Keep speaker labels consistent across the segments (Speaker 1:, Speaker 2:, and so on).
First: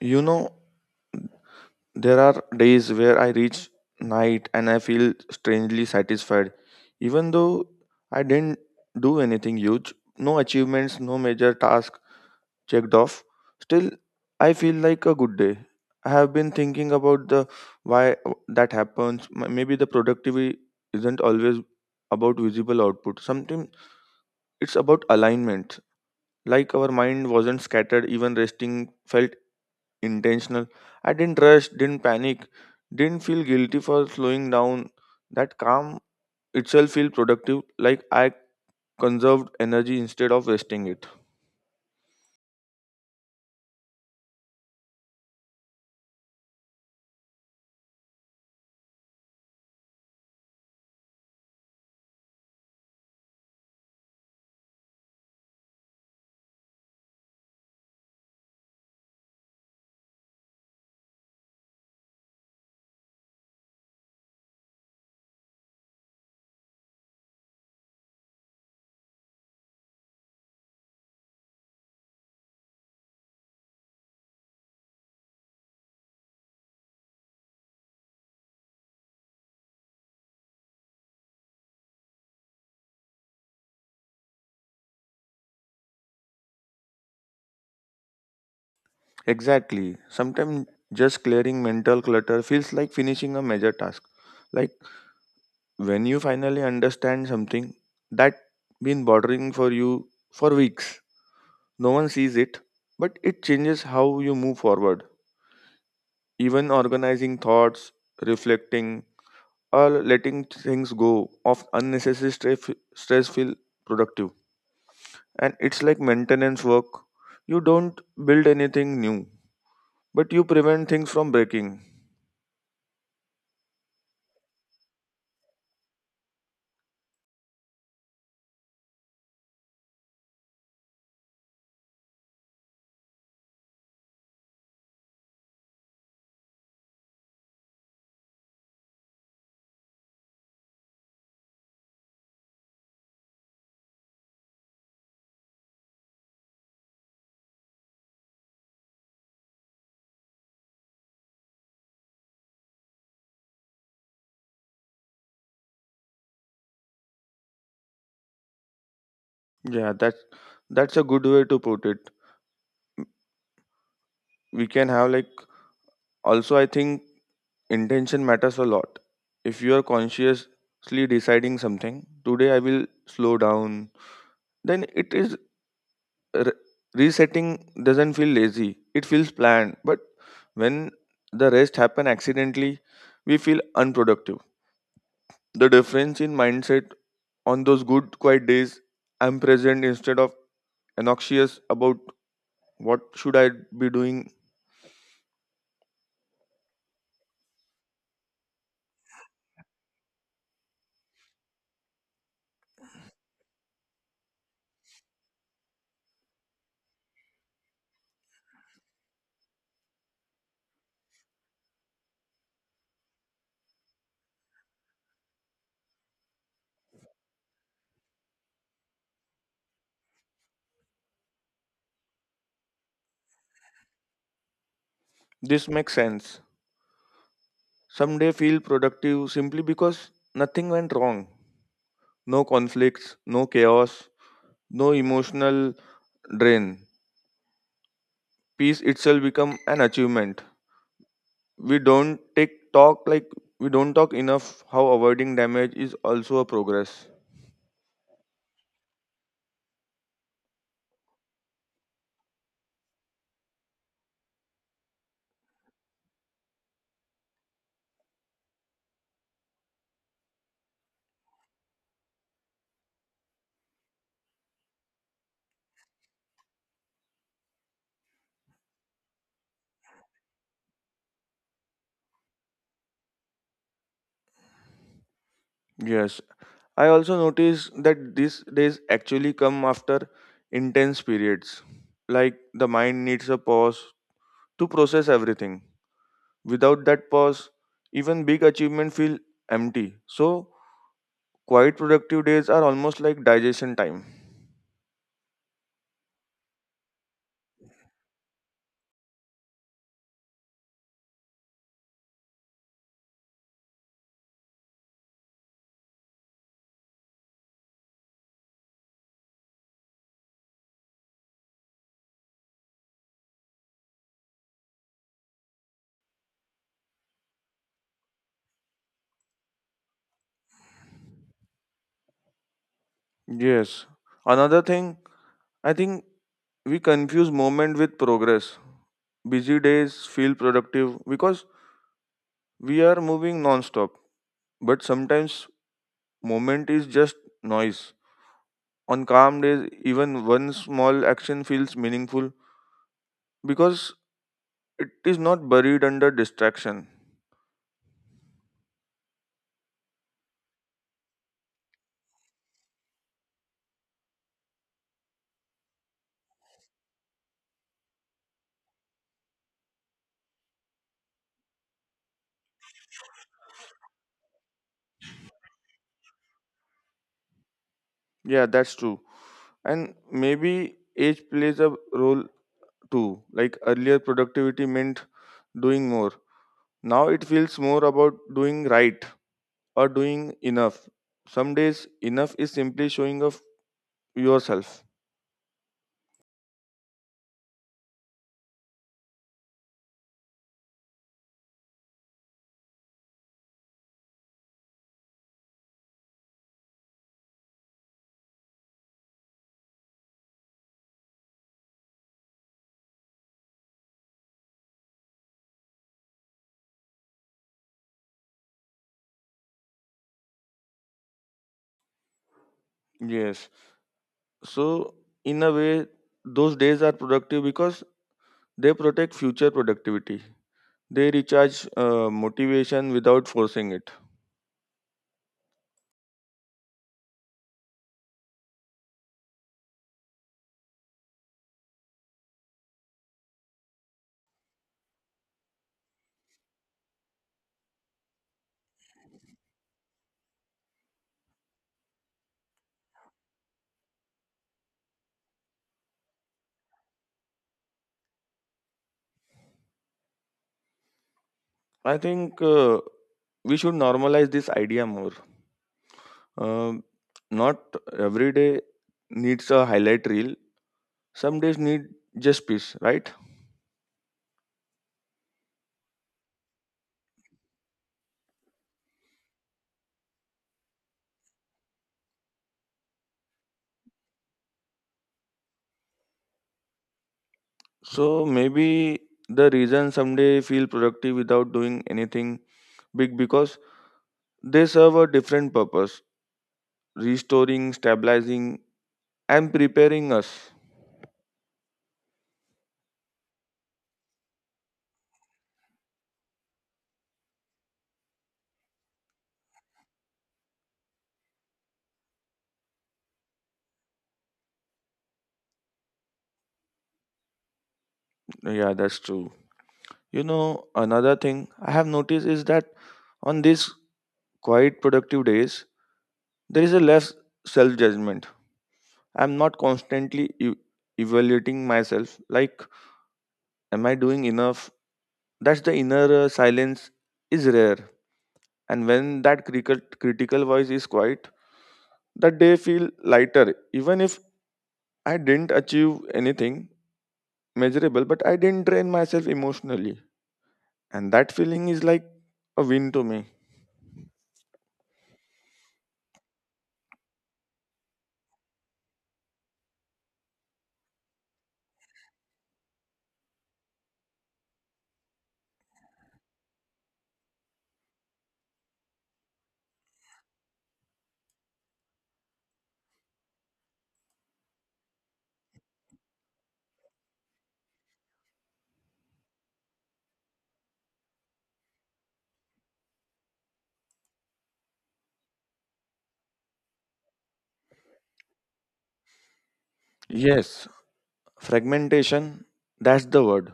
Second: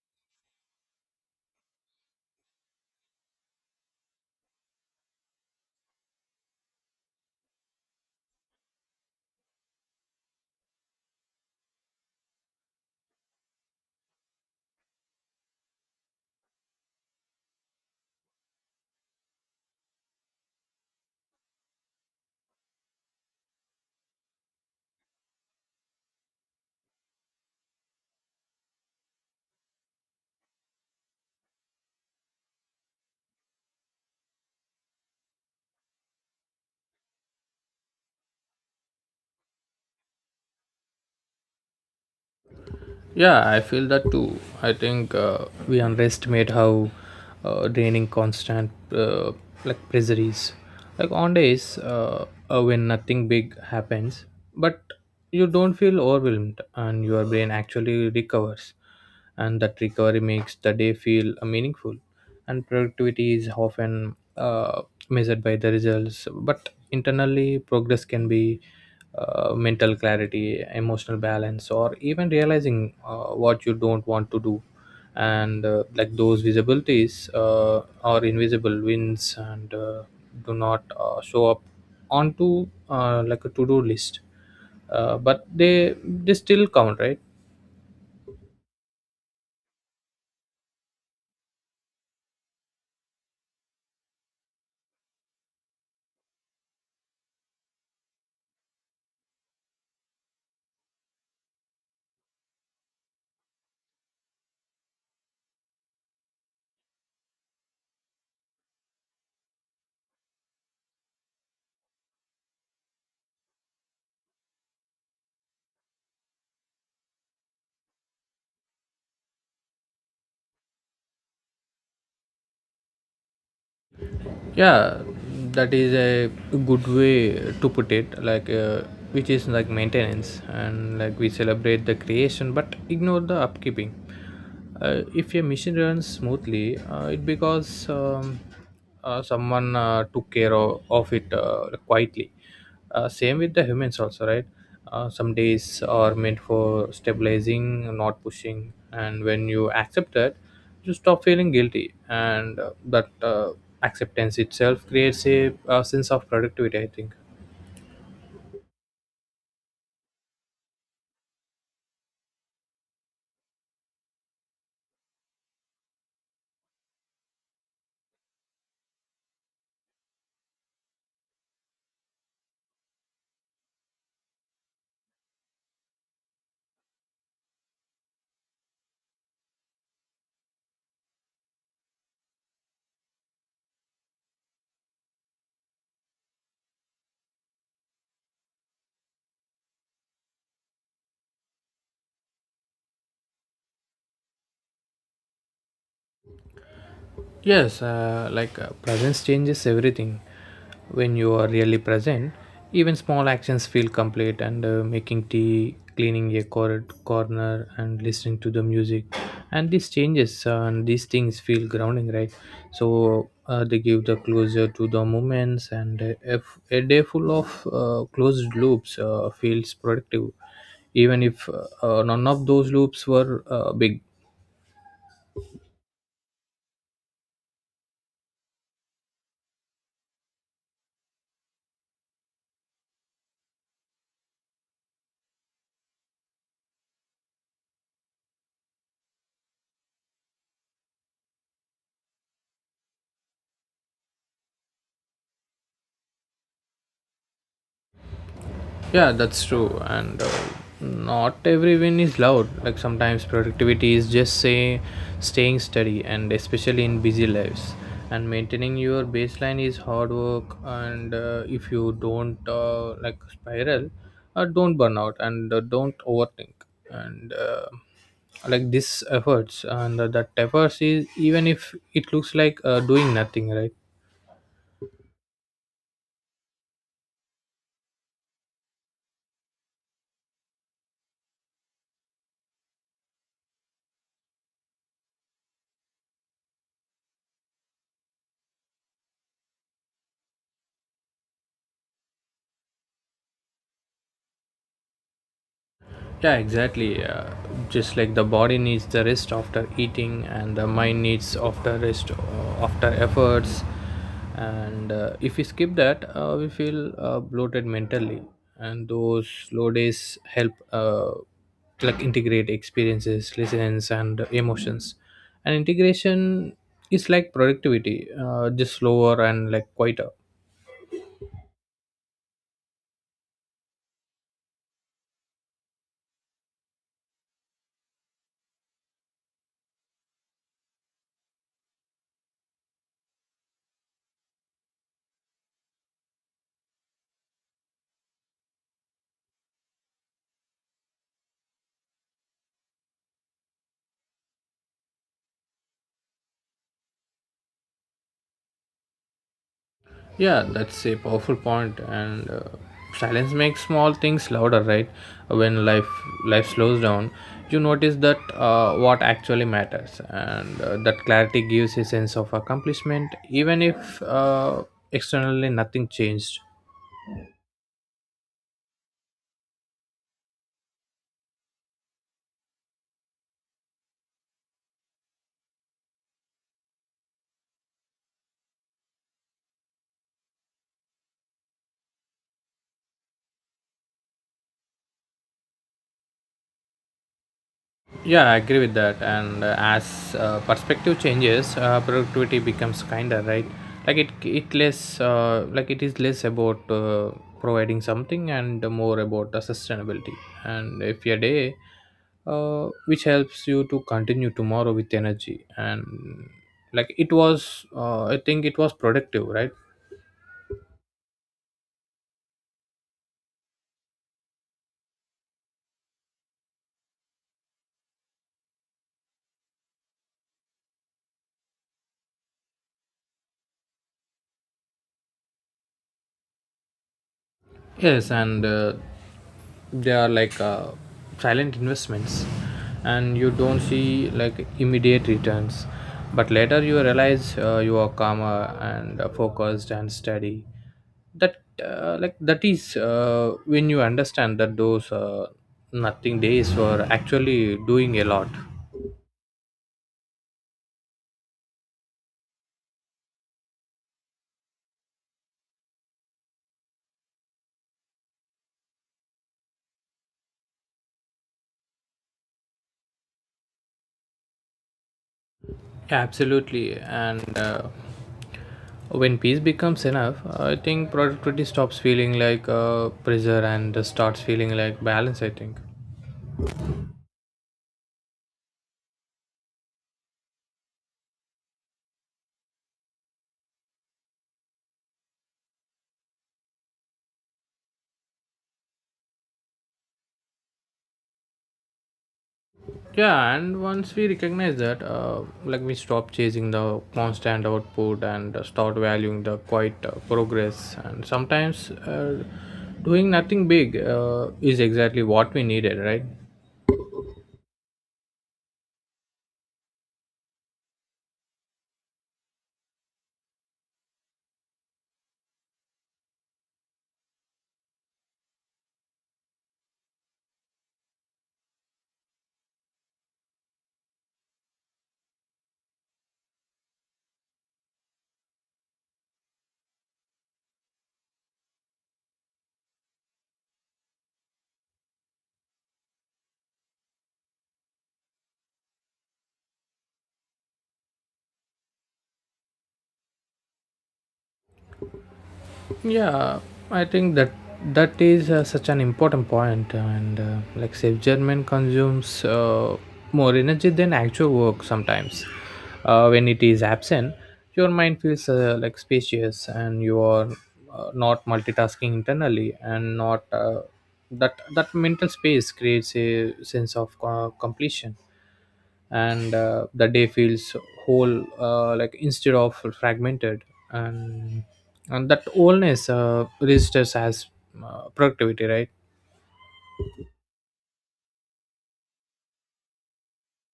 Speaker 1: You know, there are days where I reach night and I feel strangely satisfied, even though I didn't do anything huge, no achievements, no major task checked off. Still, I feel like a good day. I have been thinking about the why that happens. Maybe the productivity isn't always about visible output. Sometimes it's about alignment. Like our mind wasn't scattered, even resting felt intentional. I didn't rush, didn't panic, didn't feel guilty for slowing down. That calm itself feel productive, like I conserved energy instead of wasting it.
Speaker 2: Yeah, I feel that too. I think we underestimate how draining constant like pressure is. Like on days when nothing big happens, but you don't feel overwhelmed and your brain actually recovers, and that recovery makes the day feel meaningful. And productivity is often measured by the results, but internally progress can be mental clarity, emotional balance, or even realizing what you don't want to do. And like those visibilities are invisible wins, and do not show up onto like a to-do list, but they still count, right?
Speaker 1: Exactly. Sometimes just clearing mental clutter feels like finishing a major task. Like when you finally understand something that been bothering for you for weeks. No one sees it, but it changes how you move forward. Even organizing thoughts, reflecting, or letting things go of unnecessary stress feel productive. And it's like maintenance work. You don't build anything new, but you prevent things from breaking.
Speaker 2: Yeah, that is a good way to put it, like which is like maintenance, and like we celebrate the creation but ignore the upkeeping. Uh, if a machine runs smoothly, it because someone took care of it quietly. Uh, same with the humans also, right? Uh, some days are meant for stabilizing, not pushing, and when you accept that, you stop feeling guilty, and that acceptance itself creates a sense of productivity, I think.
Speaker 1: Yeah, that's a good way to put it. We can have like also I think intention matters a lot. If you are consciously deciding something, today I will slow down, then it is re- resetting doesn't feel lazy, it feels planned. But when the rest happen accidentally, we feel unproductive. The difference in mindset on those good quiet days, I'm present instead of anxious about what should I be doing.
Speaker 2: Yes, like presence changes everything. When you are really present, even small actions feel complete. And making tea, cleaning a corner, and listening to the music, and these changes and these things feel grounding, right? So they give the closure to the moments, and if a day full of closed loops feels productive, even if none of those loops were big.
Speaker 1: This makes sense. Someday feel productive simply because nothing went wrong, no conflicts, no chaos, no emotional drain. Peace itself become an achievement. We don't take talk like we don't talk enough how avoiding damage is also a progress.
Speaker 2: Yeah, that's true. And not every win is loud. Like sometimes productivity is just say staying steady, and especially in busy lives. And maintaining your baseline is hard work. And if you don't like spiral, don't burn out, and don't overthink. And like this efforts, and that efforts is, even if it looks like doing nothing, right?
Speaker 1: Yes, I also notice that these days actually come after intense periods, like the mind needs a pause to process everything. Without that pause, even big achievements feel empty, so quiet productive days are almost like digestion time.
Speaker 2: Yeah, exactly. Just like the body needs the rest after eating, and the mind needs after rest after efforts. And if we skip that, we feel bloated mentally. And those slow days help, like integrate experiences, lessons, and emotions. And integration is like productivity, just slower and like quieter.
Speaker 1: Yes. Another thing, I think we confuse moment with progress. Busy days feel productive because we are moving non-stop. But sometimes moment is just noise. On calm days, even one small action feels meaningful because it is not buried under distraction.
Speaker 2: Yeah, that's a powerful point, and silence makes small things louder, right? When life slows down, you notice that what actually matters, and that clarity gives a sense of accomplishment, even if externally nothing changed.
Speaker 1: Yeah, that's true. And maybe age plays a role too. Like earlier productivity meant doing more. Now it feels more about doing right or doing enough. Some days, enough is simply showing of yourself.
Speaker 2: Yeah, I agree with that. And as perspective changes, productivity becomes kinder, right? Like it less, like it is less about providing something and more about the sustainability. And if your day, which helps you to continue tomorrow with energy, and like it was, I think it was productive, right?
Speaker 1: Yes. So, in a way, those days are productive because they protect future productivity. They recharge motivation without forcing it.
Speaker 2: Yes, and they are like silent investments, and you don't see like immediate returns, but later you realize you are calmer and focused and steady. That like that is when you understand that those nothing days were actually doing a lot.
Speaker 1: I think we should normalize this idea more. Um, Not every day needs a highlight reel. Some days need just peace, right?
Speaker 2: Yeah, absolutely, and. When peace becomes enough, I think productivity stops feeling like pressure and just starts feeling like balance, I think.
Speaker 1: So maybe the reason someday feel productive without doing anything big because they serve a different purpose, restoring, stabilizing, and preparing us.
Speaker 2: Yeah, and once we recognize that, like we stop chasing the constant output and start valuing the quiet progress. And sometimes doing nothing big is exactly what we needed, right?
Speaker 1: Yeah, that's true. You know, another thing I have noticed is that on these quiet, productive days, there is a less self judgment. I'm not constantly evaluating myself, like, am I doing enough? That's the inner silence is rare, and when that critical voice is quiet, that day feel lighter, even if I didn't achieve anything measurable, but I didn't drain myself emotionally, and that feeling is like a win to me.
Speaker 2: Yeah, I think that is such an important point, and like self judgment consumes more energy than actual work sometimes. Uh, when it is absent, your mind feels like spacious, and you are not multitasking internally, and not that mental space creates a sense of completion, and the day feels whole, like instead of fragmented, and and that wholeness registers as productivity, right?
Speaker 1: Yes, fragmentation, that's the word.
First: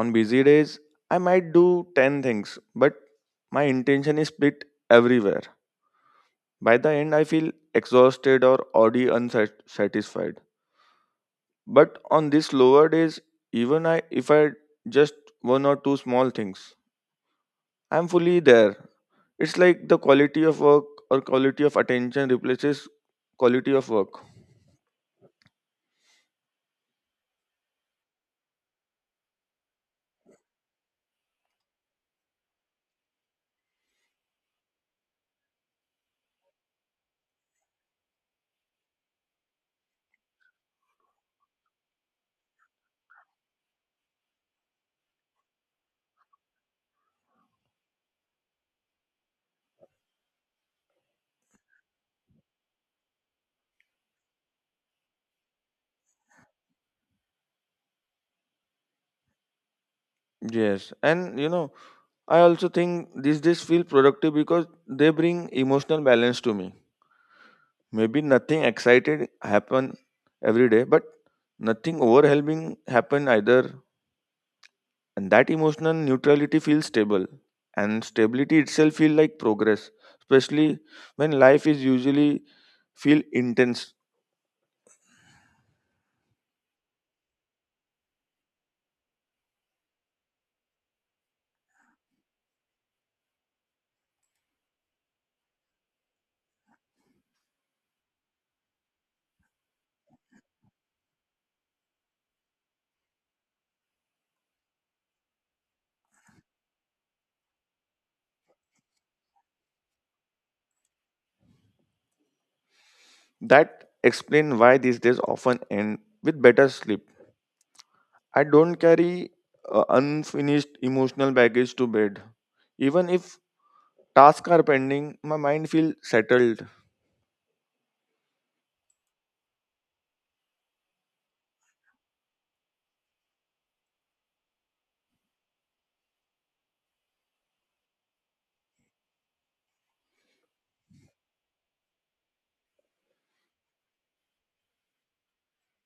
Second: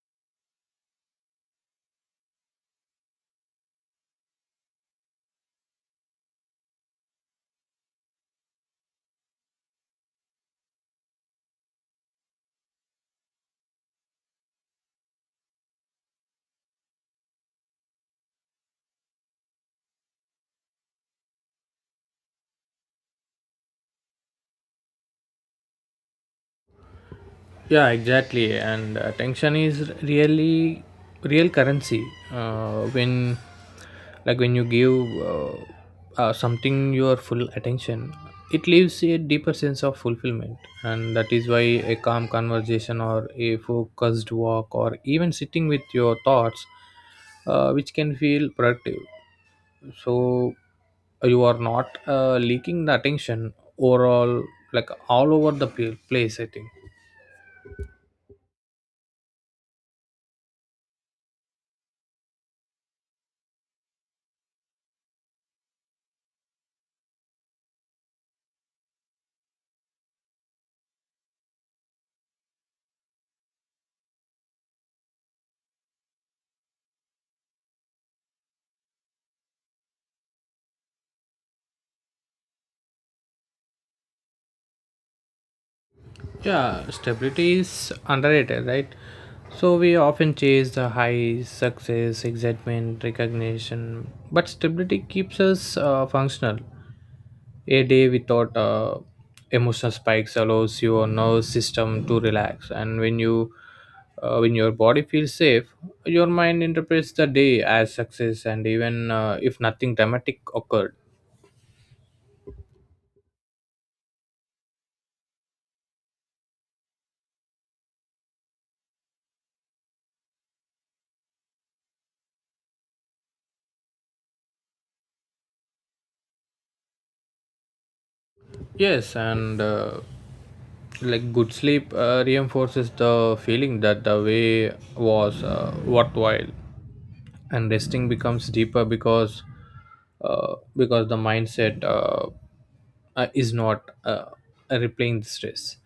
Speaker 1: On busy days I might do 10 things, but my intention is split everywhere. By the end I feel exhausted or already unsatisfied. But on these lower days, even I if I just one or two small things, I'm fully there. It's like the quality of work or quality of attention replaces quality of work.
Speaker 2: Yeah, exactly. And attention is really real currency. Uh, when like when you give uh, something your full attention, it leaves a deeper sense of fulfillment, and that is why a calm conversation or a focused walk or even sitting with your thoughts which can feel productive. So you are not leaking the attention overall, like all over the place, I think.
Speaker 1: Yes, and you know, I also think these days feel productive because they bring emotional balance to me. Maybe nothing excited happen every day, but nothing overwhelming happen either. And that emotional neutrality feels stable, and stability itself feels like progress, especially when life is usually feel intense.
Speaker 2: Yeah, stability is underrated, right? So we often chase the highs, success, excitement, recognition, but stability keeps us functional. A day without emotional spikes allows your nervous system to relax, and when you when your body feels safe, your mind interprets the day as success, and even if nothing dramatic occurred.
Speaker 1: That explain why these days often end with better sleep. I don't carry unfinished emotional baggage to bed. Even if tasks are pending, my mind feels settled.
Speaker 2: Yes, and like good sleep reinforces the feeling that the way was worthwhile, and resting becomes deeper because the mindset is not replaying the stress.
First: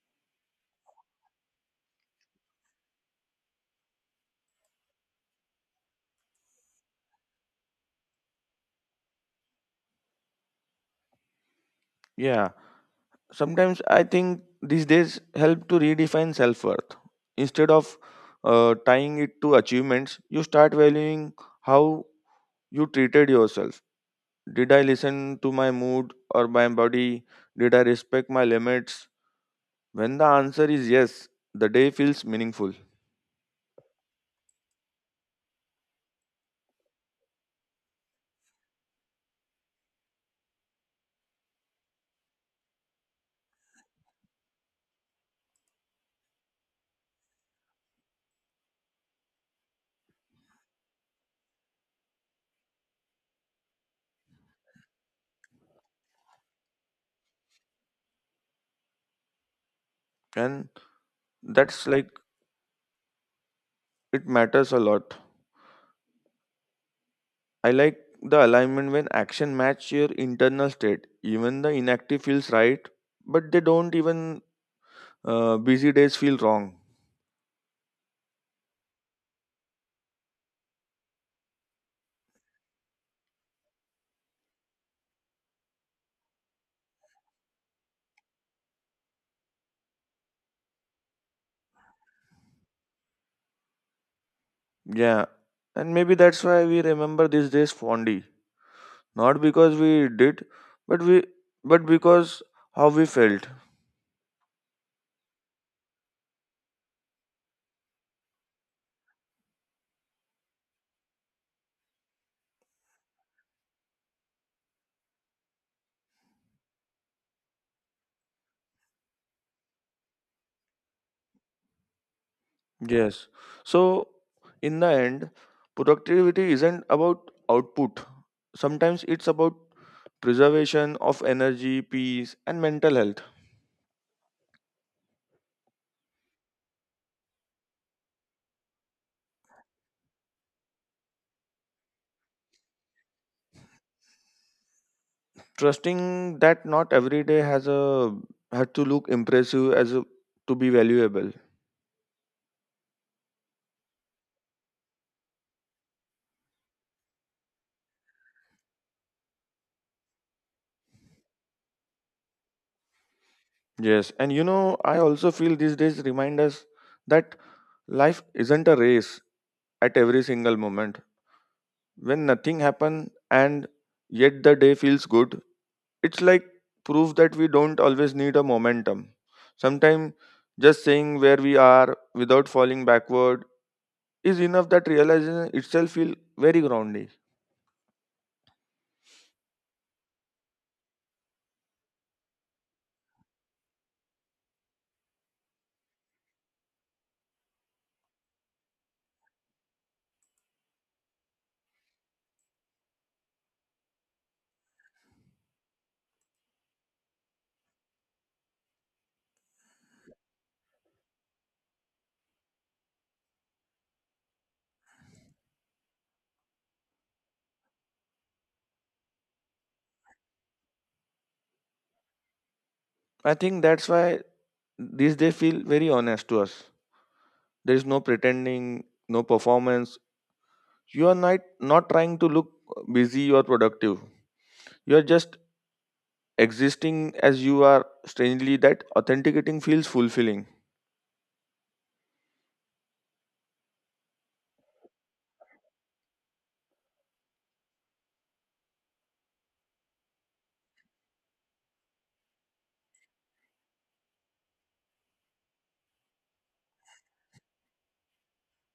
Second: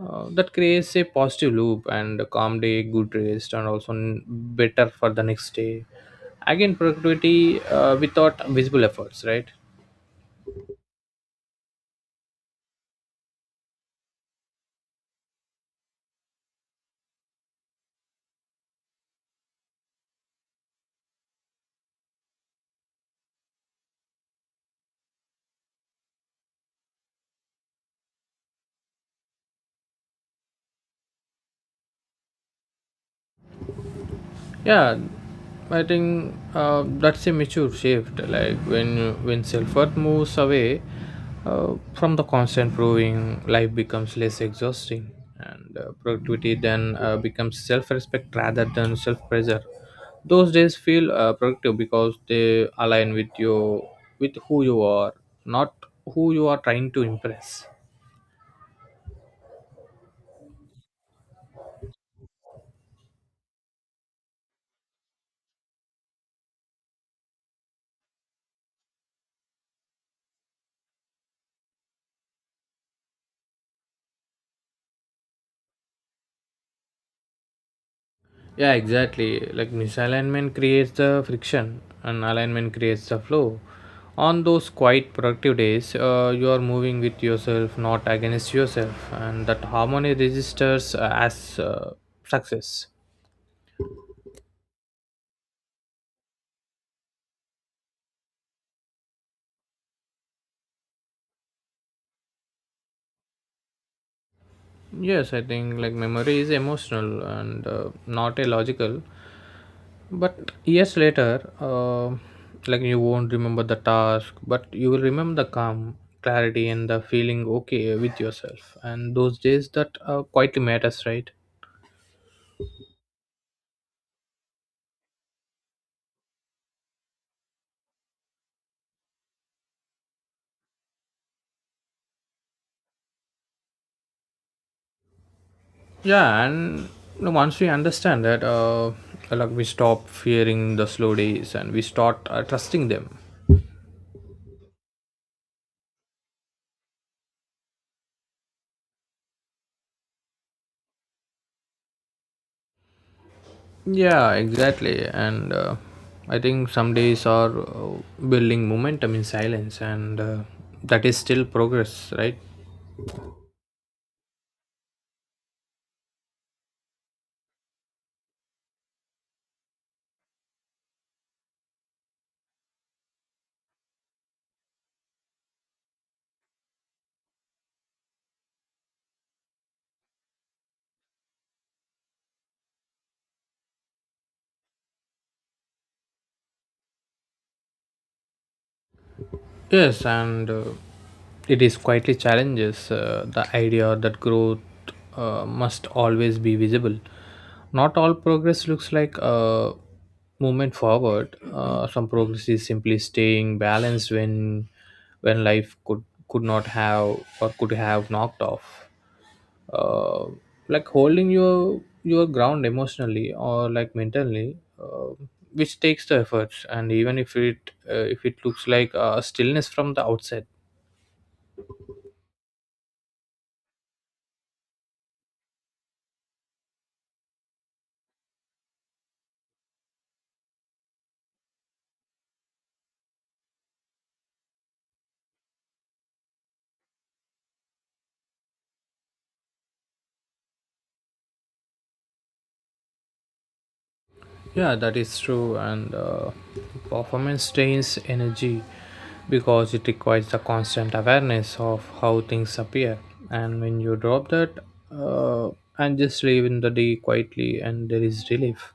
Speaker 2: Uh, that creates a positive loop, and a calm day good rest, and also better for the next day, again productivity without visible efforts, right?
Speaker 1: Yeah, sometimes I think these days help to redefine self-worth. Instead of tying it to achievements, you start valuing how you treated yourself. Did I listen to my mood or my body? Did I respect my limits? When the answer is yes, the day feels meaningful.
Speaker 2: Yeah, I think that's a mature shift. Like when self worth moves away from the constant proving, life becomes less exhausting, and productivity then becomes self respect rather than self pressure. Those days feel productive because they align with you, with who you are, not who you are trying to impress.
Speaker 1: And that's like it matters a lot. I like the alignment, when action match your internal state, even the inactive feels right. But they don't even, busy days feel wrong.
Speaker 2: Yeah, exactly. Like misalignment creates the friction, and alignment creates the flow. On those quiet productive days, you are moving with yourself, not against yourself, and that harmony registers as success.
Speaker 1: Yeah, and maybe that's why we remember these days fondly. Not because we did, but we, but because how we felt.
Speaker 2: Yes, I think like memory is emotional and not a logical. But years later, like you won't remember the task, but you will remember the calm, clarity, and the feeling okay with yourself. And those days that quietly matters, right?
Speaker 1: Yes. So in the end, productivity isn't about output. Sometimes it's about preservation of energy, peace, and mental health.
Speaker 2: Yeah, and you know, once we understand that, like we stop fearing the slow days and we start trusting them.
Speaker 1: Trusting that not every day has a had to look impressive as a, to be valuable.
Speaker 2: Yeah, exactly. And I think some days are building momentum in silence, and that is still progress, right?
Speaker 1: Yes, and you know, I also feel these days remind us that life isn't a race at every single moment. When nothing happens and yet the day feels good, it's like proof that we don't always need a momentum. Sometimes just saying where we are without falling backward is enough, that realization itself feels very grounding.
Speaker 2: Yes, and it is quietly challenges the idea that growth must always be visible. Not all progress looks like a movement forward. Some progress is simply staying balanced when when life could not have or could have knocked off, uh, like holding your ground emotionally or like mentally, which takes the efforts, and even if it looks like a stillness from the outside.
Speaker 1: I think that's why these days feel very honest to us. There is no pretending, no performance. You are not, not trying to look busy or productive. You are just existing as you are, strangely that authenticating feels fulfilling.
Speaker 2: Yeah, that is true, and performance drains energy because it requires the constant awareness of how things appear. And when you drop that, uh, and just live in the day quietly, and there is relief,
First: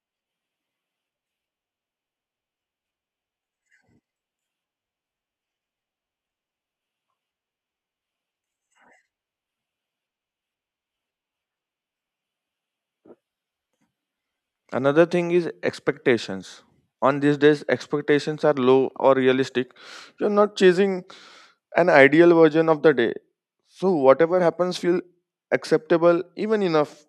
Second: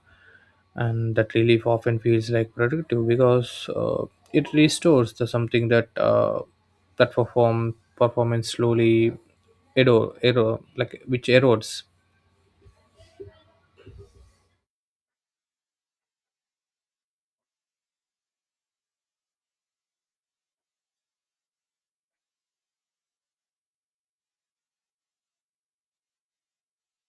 Speaker 2: and that relief often feels like productive because it restores the something that that performance slowly erode, erode like which erodes.
Speaker 1: Another thing is expectations. On these days expectations are low or realistic. You're not chasing an ideal version of the day, so whatever happens feel acceptable, even enough.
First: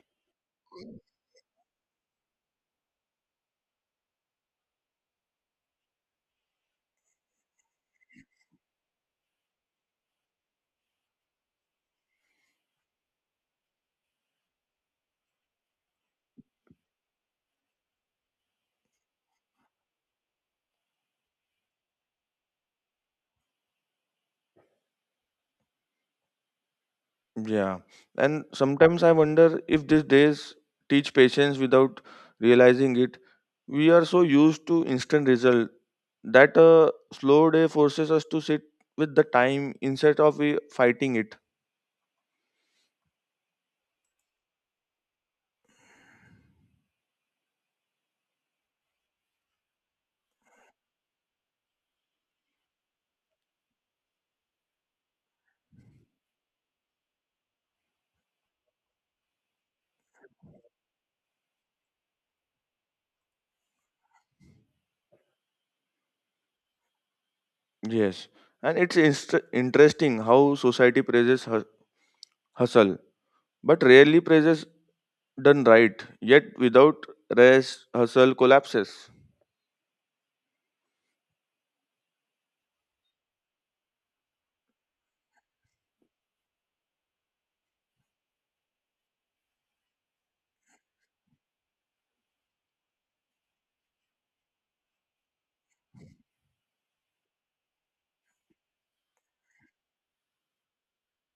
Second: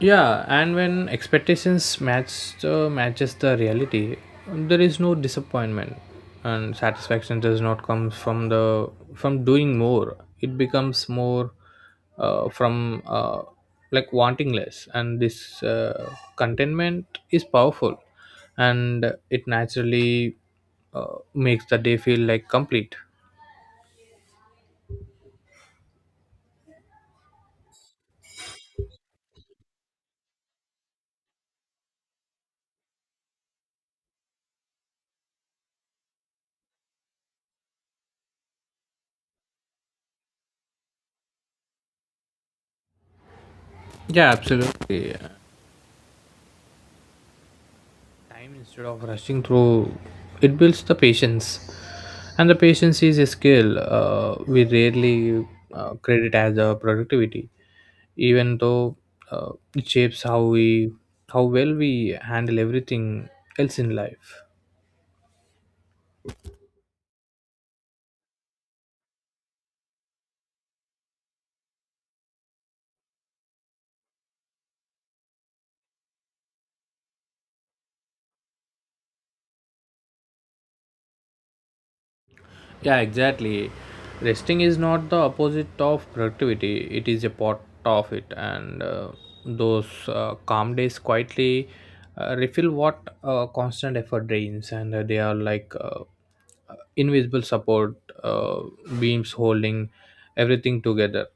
Speaker 2: Yeah, and when expectations match the reality, there is no disappointment, and satisfaction does not come from the from doing more. It becomes more, from like wanting less, and this contentment is powerful, and it naturally makes the day feel like complete.
Speaker 1: Yeah. And sometimes I wonder if these days teach patience without realizing it. We are so used to instant result that a slow day forces us to sit with the time instead of we fighting it.
Speaker 2: Yeah, absolutely. Time instead of rushing through, it builds the patience, and the patience is a skill we rarely credit as a productivity, even though it shapes how we how well we handle everything else in life.
Speaker 1: Yes. And it's interesting how society praises hustle, but rarely praises done right. Yet without rest, hustle collapses.
Speaker 2: Yeah, exactly. Resting is not the opposite of productivity, it is a part of it. And those calm days quietly refill what constant effort drains, and they are like invisible support uh, beams holding everything together.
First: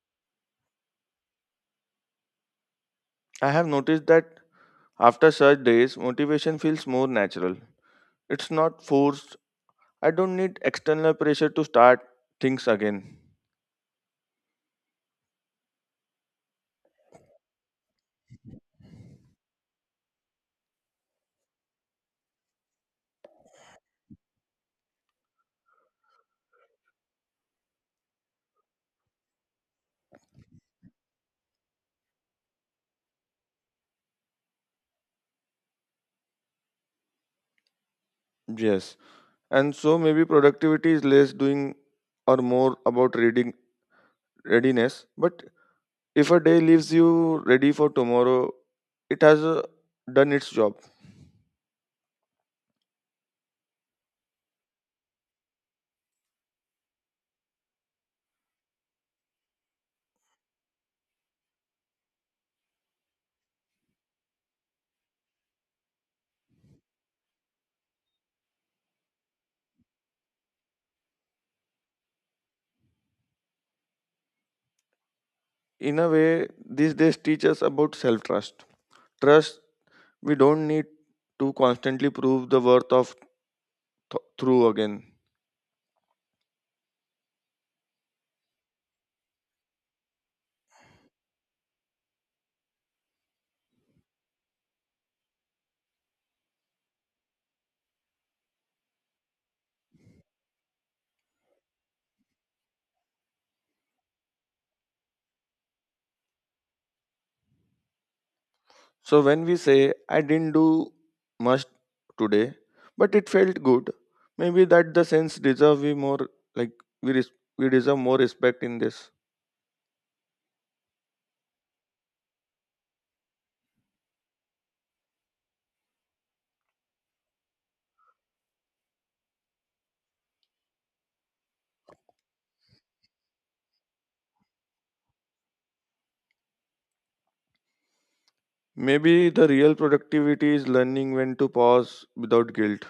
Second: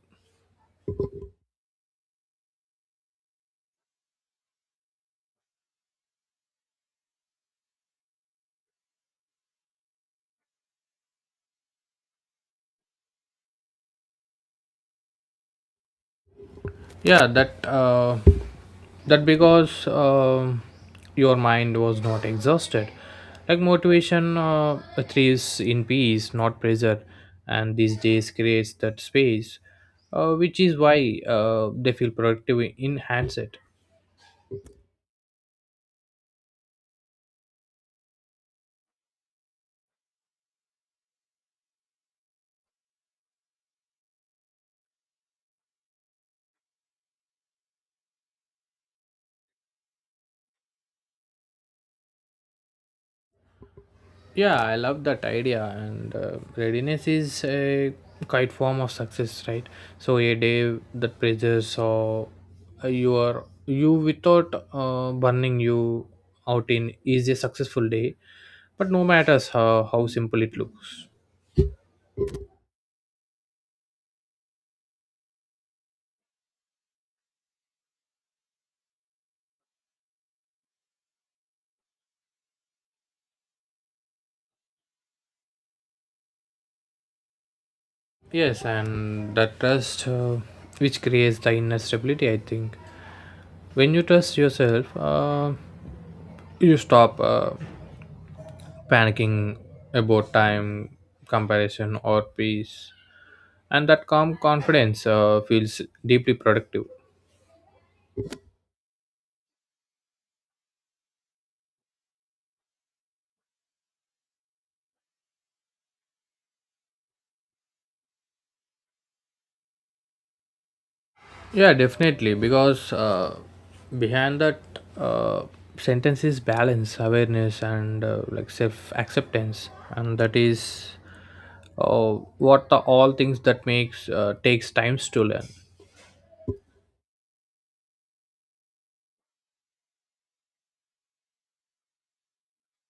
Speaker 1: I have noticed that after such days, motivation feels more natural. It's not forced. I don't need external pressure to start things again.
Speaker 2: Yeah, that that because your mind was not exhausted. Like motivation thrives in peace, not pressure, and these days creates that space, which is why they feel productive in handset.
Speaker 1: Yes. And so maybe productivity is less doing or more about reading readiness. But if a day leaves you ready for tomorrow, it has done its job.
Speaker 2: Yeah, I love that idea, and readiness is a quite form of success, right? So a day that praises or you are you without burning you out in is a successful day, but no matters how simple it looks.
Speaker 1: In a way, these days teach us about self trust. Trust we don't need to constantly prove the worth of through again.
Speaker 2: Yes, and that trust which creates the inner stability, I think. When you trust yourself, you stop panicking about time, comparison, or peace. And that calm confidence feels deeply productive.
Speaker 1: So when we say, I didn't do much today, but it felt good, maybe that the sense deserve we more, like we res- we deserve more respect in this.
Speaker 2: Yeah, definitely, because behind that uh, sentence is balance awareness and like self acceptance, and that is what the all things that makes takes times to learn.
Speaker 1: Maybe the real productivity is learning when to pause without guilt.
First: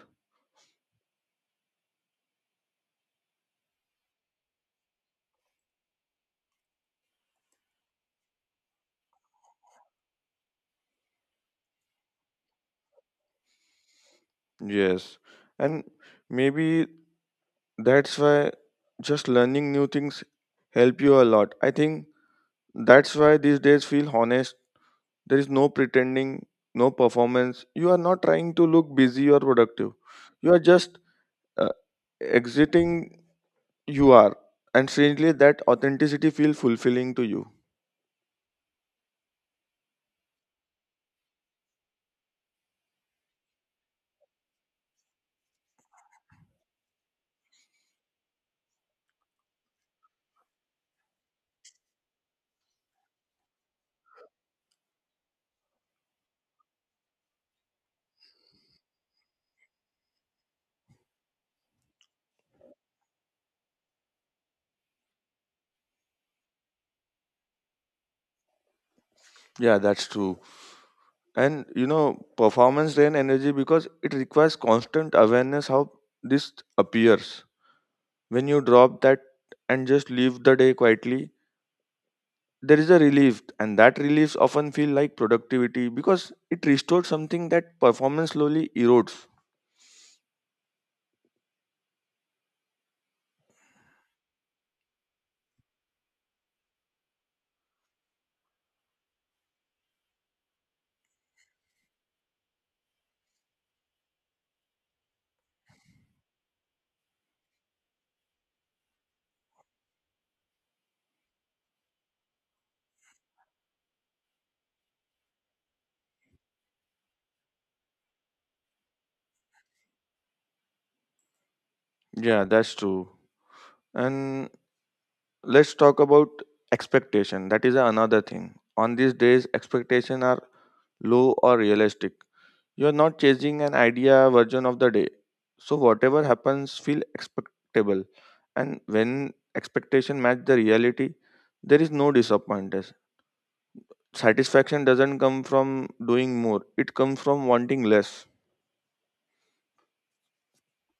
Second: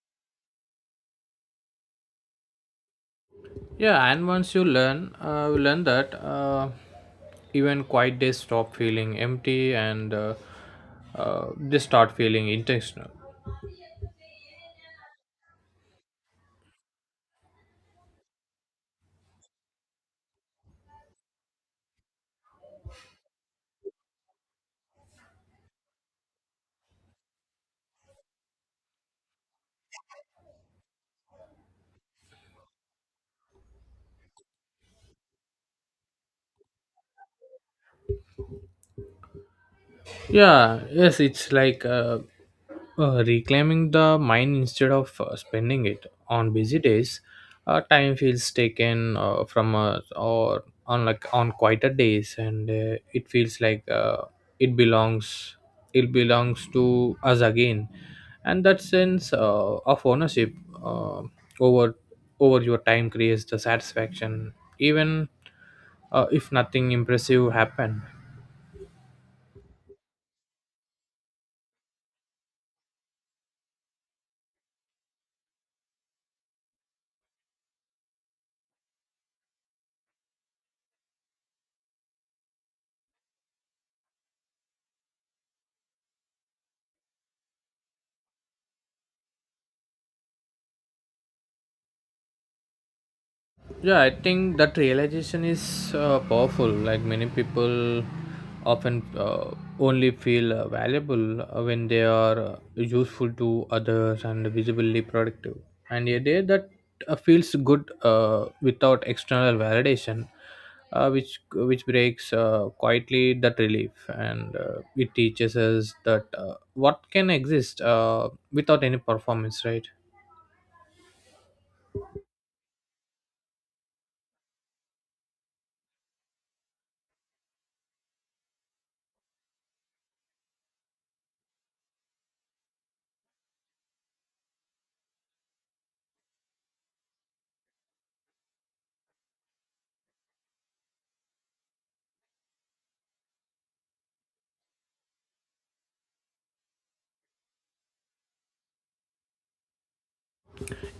Speaker 2: Yeah, and once you learn, you learn that even quiet days stop feeling empty, and they start feeling intentional.
Speaker 1: Yes, and maybe that's why just learning new things help you a lot. I think that's why these days feel honest. There is no pretending, no performance. You are not trying to look busy or productive. You are just uh, exiting you are, and strangely that authenticity feel fulfilling to you.
Speaker 2: Yeah, yes, it's like reclaiming the mind instead of spending it on busy days. Time feels taken from us, or on like on quieter days, and it feels like it belongs. It belongs to us again, and that sense of ownership uh, over over your time creates the satisfaction, even if nothing impressive happened.
Speaker 1: Yeah, that's true. And you know, performance drain energy because it requires constant awareness how this appears. When you drop that and just leave the day quietly, there is a relief, and that reliefs often feel like productivity because it restores something that performance slowly erodes.
Speaker 2: Yeah, I think that realization is powerful. Like many people often only feel valuable when they are useful to others and visibly productive. And a day that feels good without external validation, which breaks quietly that relief, and it teaches us that what can exist without any performance, right?
Speaker 1: Yeah, that's true. And let's talk about expectation. That is another thing. On these days, expectations are low or realistic. You are not chasing an idea version of the day. So whatever happens, feel expectable. And when expectation match the reality, there is no disappointment. Satisfaction doesn't come from doing more. It comes from wanting less.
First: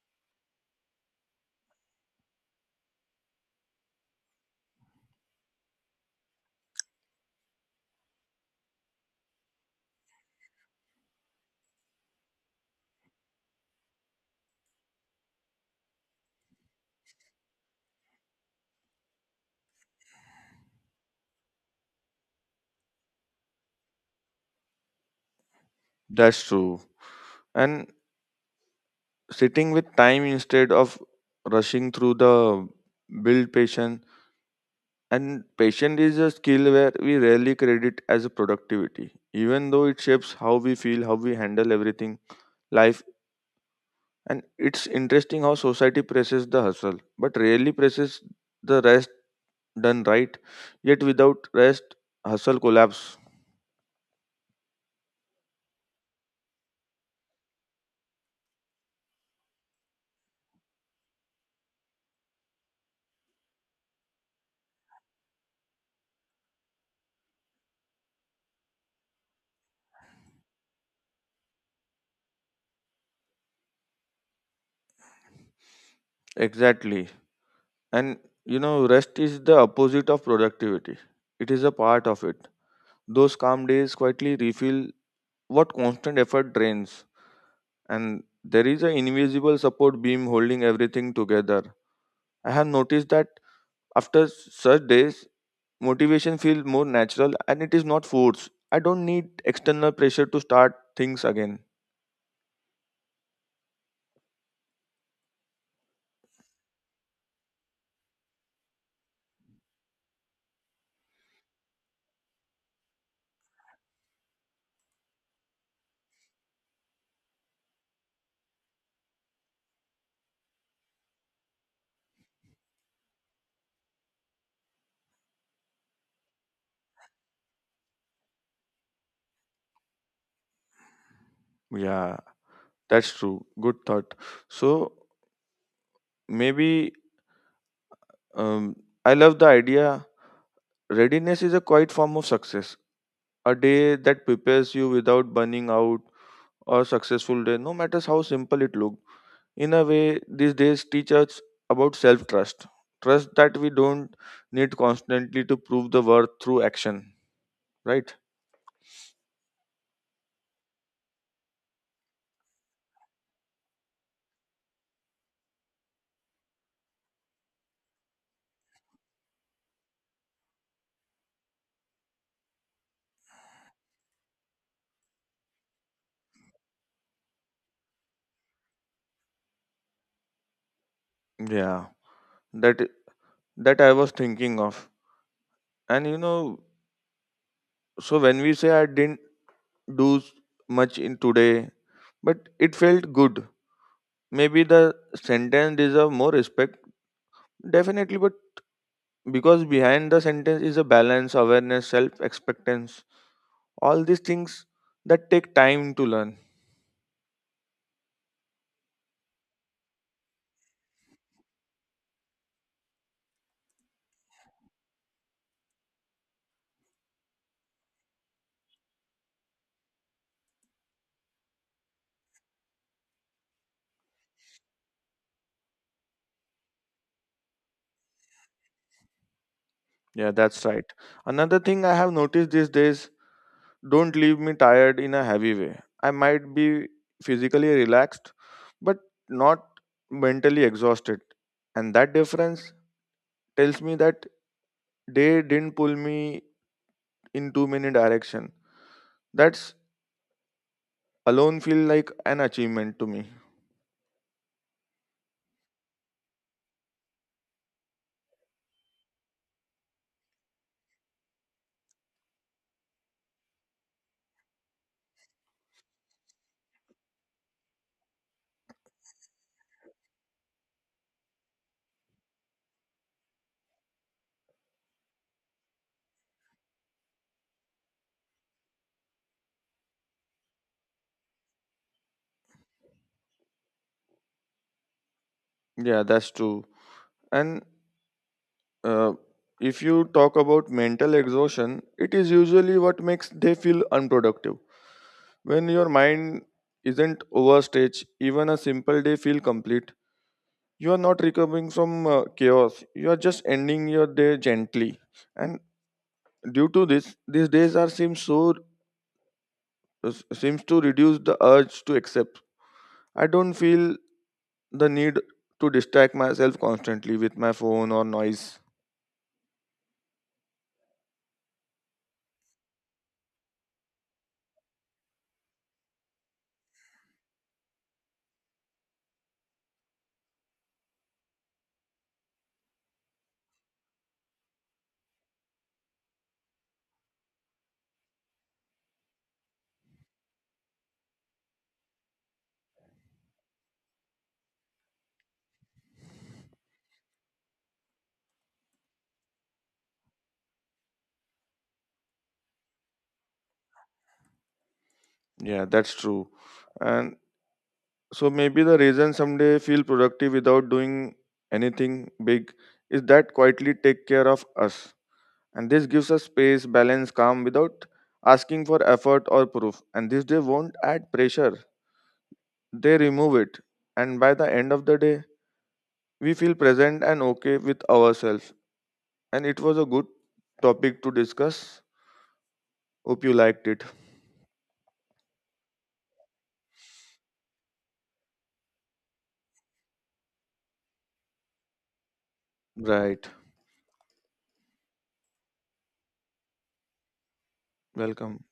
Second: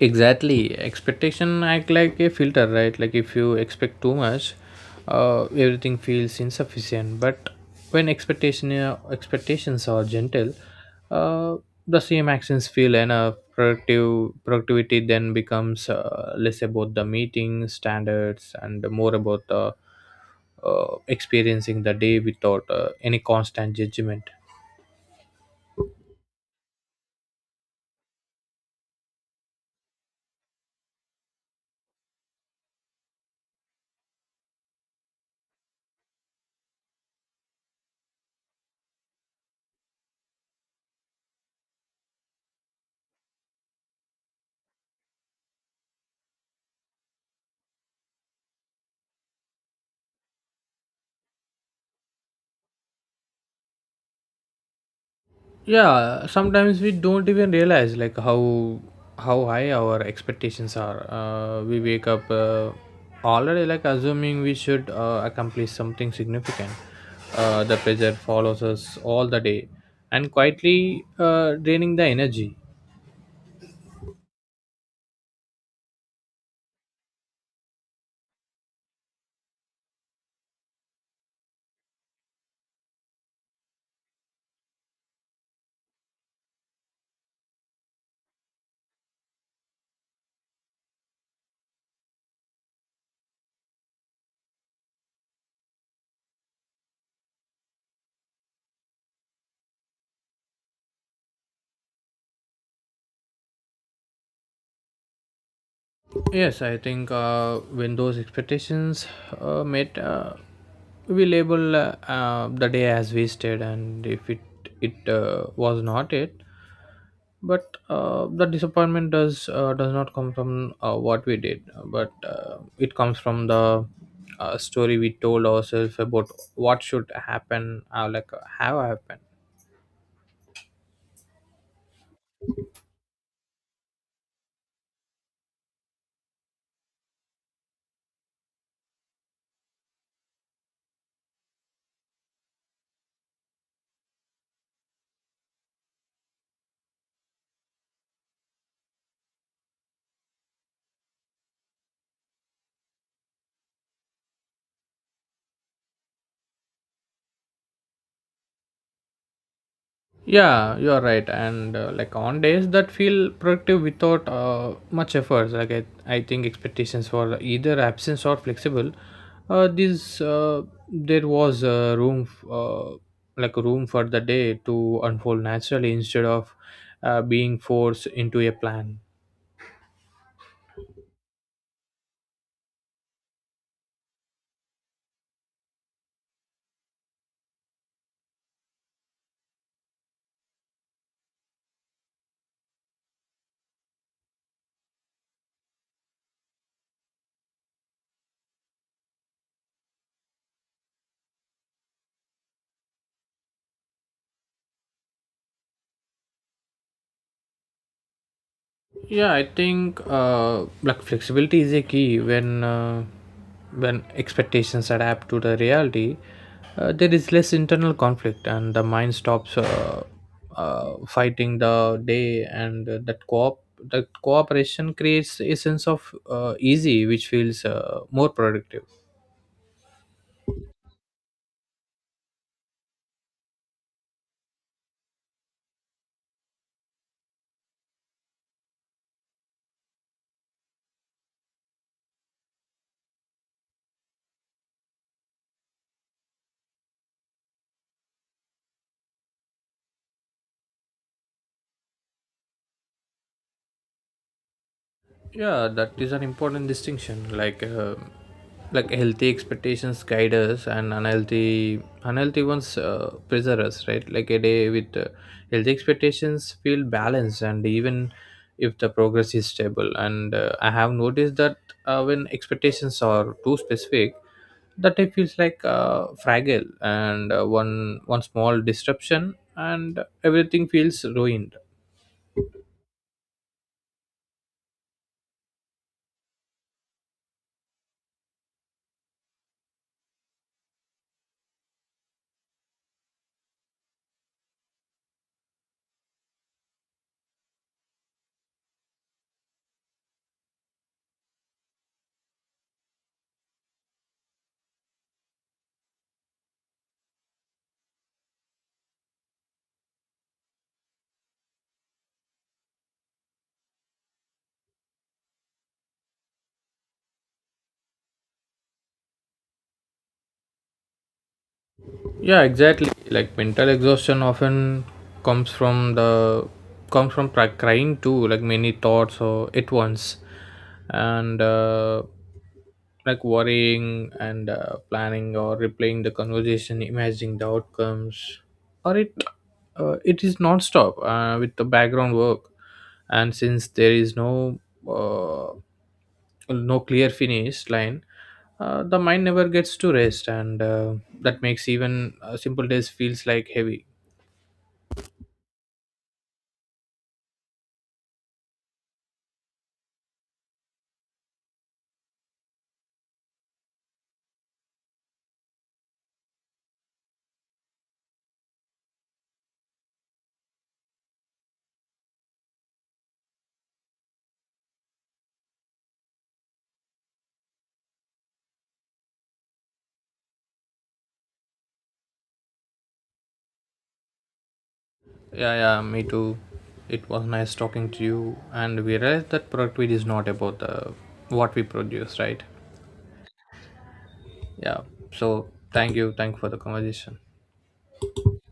Speaker 2: Exactly. Expectation act like a filter, right? Like if you expect too much, everything feels insufficient. But when expectations are gentle, uh, the same actions feel enough. Productive Productivity then becomes less about the meeting standards and more about the experiencing the day without any constant judgment.
Speaker 1: That's true. And sitting with time instead of rushing through the build patient. And patience is a skill where we rarely credit as a productivity, even though it shapes how we feel, how we handle everything, life. And it's interesting how society presses the hustle, but rarely presses the rest done right. Yet without rest, hustle collapse.
Speaker 2: Yeah, sometimes we don't even realize like how high our expectations are. Uh, we wake up already like assuming we should accomplish something significant. Uh, the pressure follows us all the day, and quietly draining the energy.
Speaker 1: Exactly. And you know, rest is the opposite of productivity. It is a part of it. Those calm days quietly refill what constant effort drains, and there is an invisible support beam holding everything together. I have noticed that after such days, motivation feels more natural and it is not forced. I don't need external pressure to start things again.
Speaker 2: Yes, I think when those expectations met, we label the day as wasted, and if it it was not it, but the disappointment does not come from what we did, but it comes from the story we told ourselves about what should happen, like have happened.
Speaker 1: Yeah, that's true. Good thought. So maybe um, I love the idea. Readiness is a quiet form of success. A day that prepares you without burning out or successful day, no matter how simple it looks. In a way these days teach us about self trust, trust that we don't need constantly to prove the worth through action, right?
Speaker 2: Yeah, you're right, and like on days that feel productive without much efforts, like I think expectations for either absence or flexible, this there was a room f- like a room for the day to unfold naturally instead of being forced into a plan.
Speaker 1: Yeah, that that I was thinking of. And you know, so when we say I didn't do s- much in today but it felt good, maybe the sentence deserve more respect definitely. But because behind the sentence is a balance awareness self expectance, all these things that take time to learn.
Speaker 2: Yeah, I think like flexibility is a key when expectations adapt to the reality, there is less internal conflict, and the mind stops fighting the day, and that cooperation creates a sense of easy, which feels more productive.
Speaker 1: Yeah, that's right. Another thing I have noticed, these days don't leave me tired in a heavy way. I might be physically relaxed, but not mentally exhausted. And that difference tells me that they didn't pull me in too many direction. That's alone feel like an achievement to me.
Speaker 2: Yeah, that is an important distinction. Like like healthy expectations guide us, and unhealthy ones pressure us, right? Like a day with healthy expectations feel balanced and even if the progress is stable, and I have noticed that when expectations are too specific, that it feels like fragile, and one small disruption and everything feels ruined.
Speaker 1: Yeah, that's true. And uh, if you talk about mental exhaustion, it is usually what makes they feel unproductive. When your mind isn't overstretched, even a simple day feel complete. You are not recovering from chaos. You are just ending your day gently. And due to this, these days are seem so seems to reduce the urge to accept. I don't feel the need to distract myself constantly with my phone or noise.
Speaker 2: Yeah, exactly. Like mental exhaustion often comes from the comes from crying too, like many thoughts or at once, and like worrying and planning or replaying the conversation, imagining the outcomes, or it it is non-stop with the background work, and since there is no uh, no clear finish line, the mind never gets to rest, and that makes even simple days feels like heavy.
Speaker 1: Yeah, that's true. And so maybe the reason someday feel productive without doing anything big is that quietly take care of us. And this gives us space, balance, calm without asking for effort or proof. And this day won't add pressure, they remove it. And by the end of the day, we feel present and okay with ourselves. And it was a good topic to discuss. Hope you liked it.
Speaker 2: Yeah, yeah, me too. It was nice talking to you, and we realized that productivity is not about the what we produce, right?
Speaker 1: Right.
Speaker 2: Yeah. So thank you for the conversation.
Speaker 1: Welcome.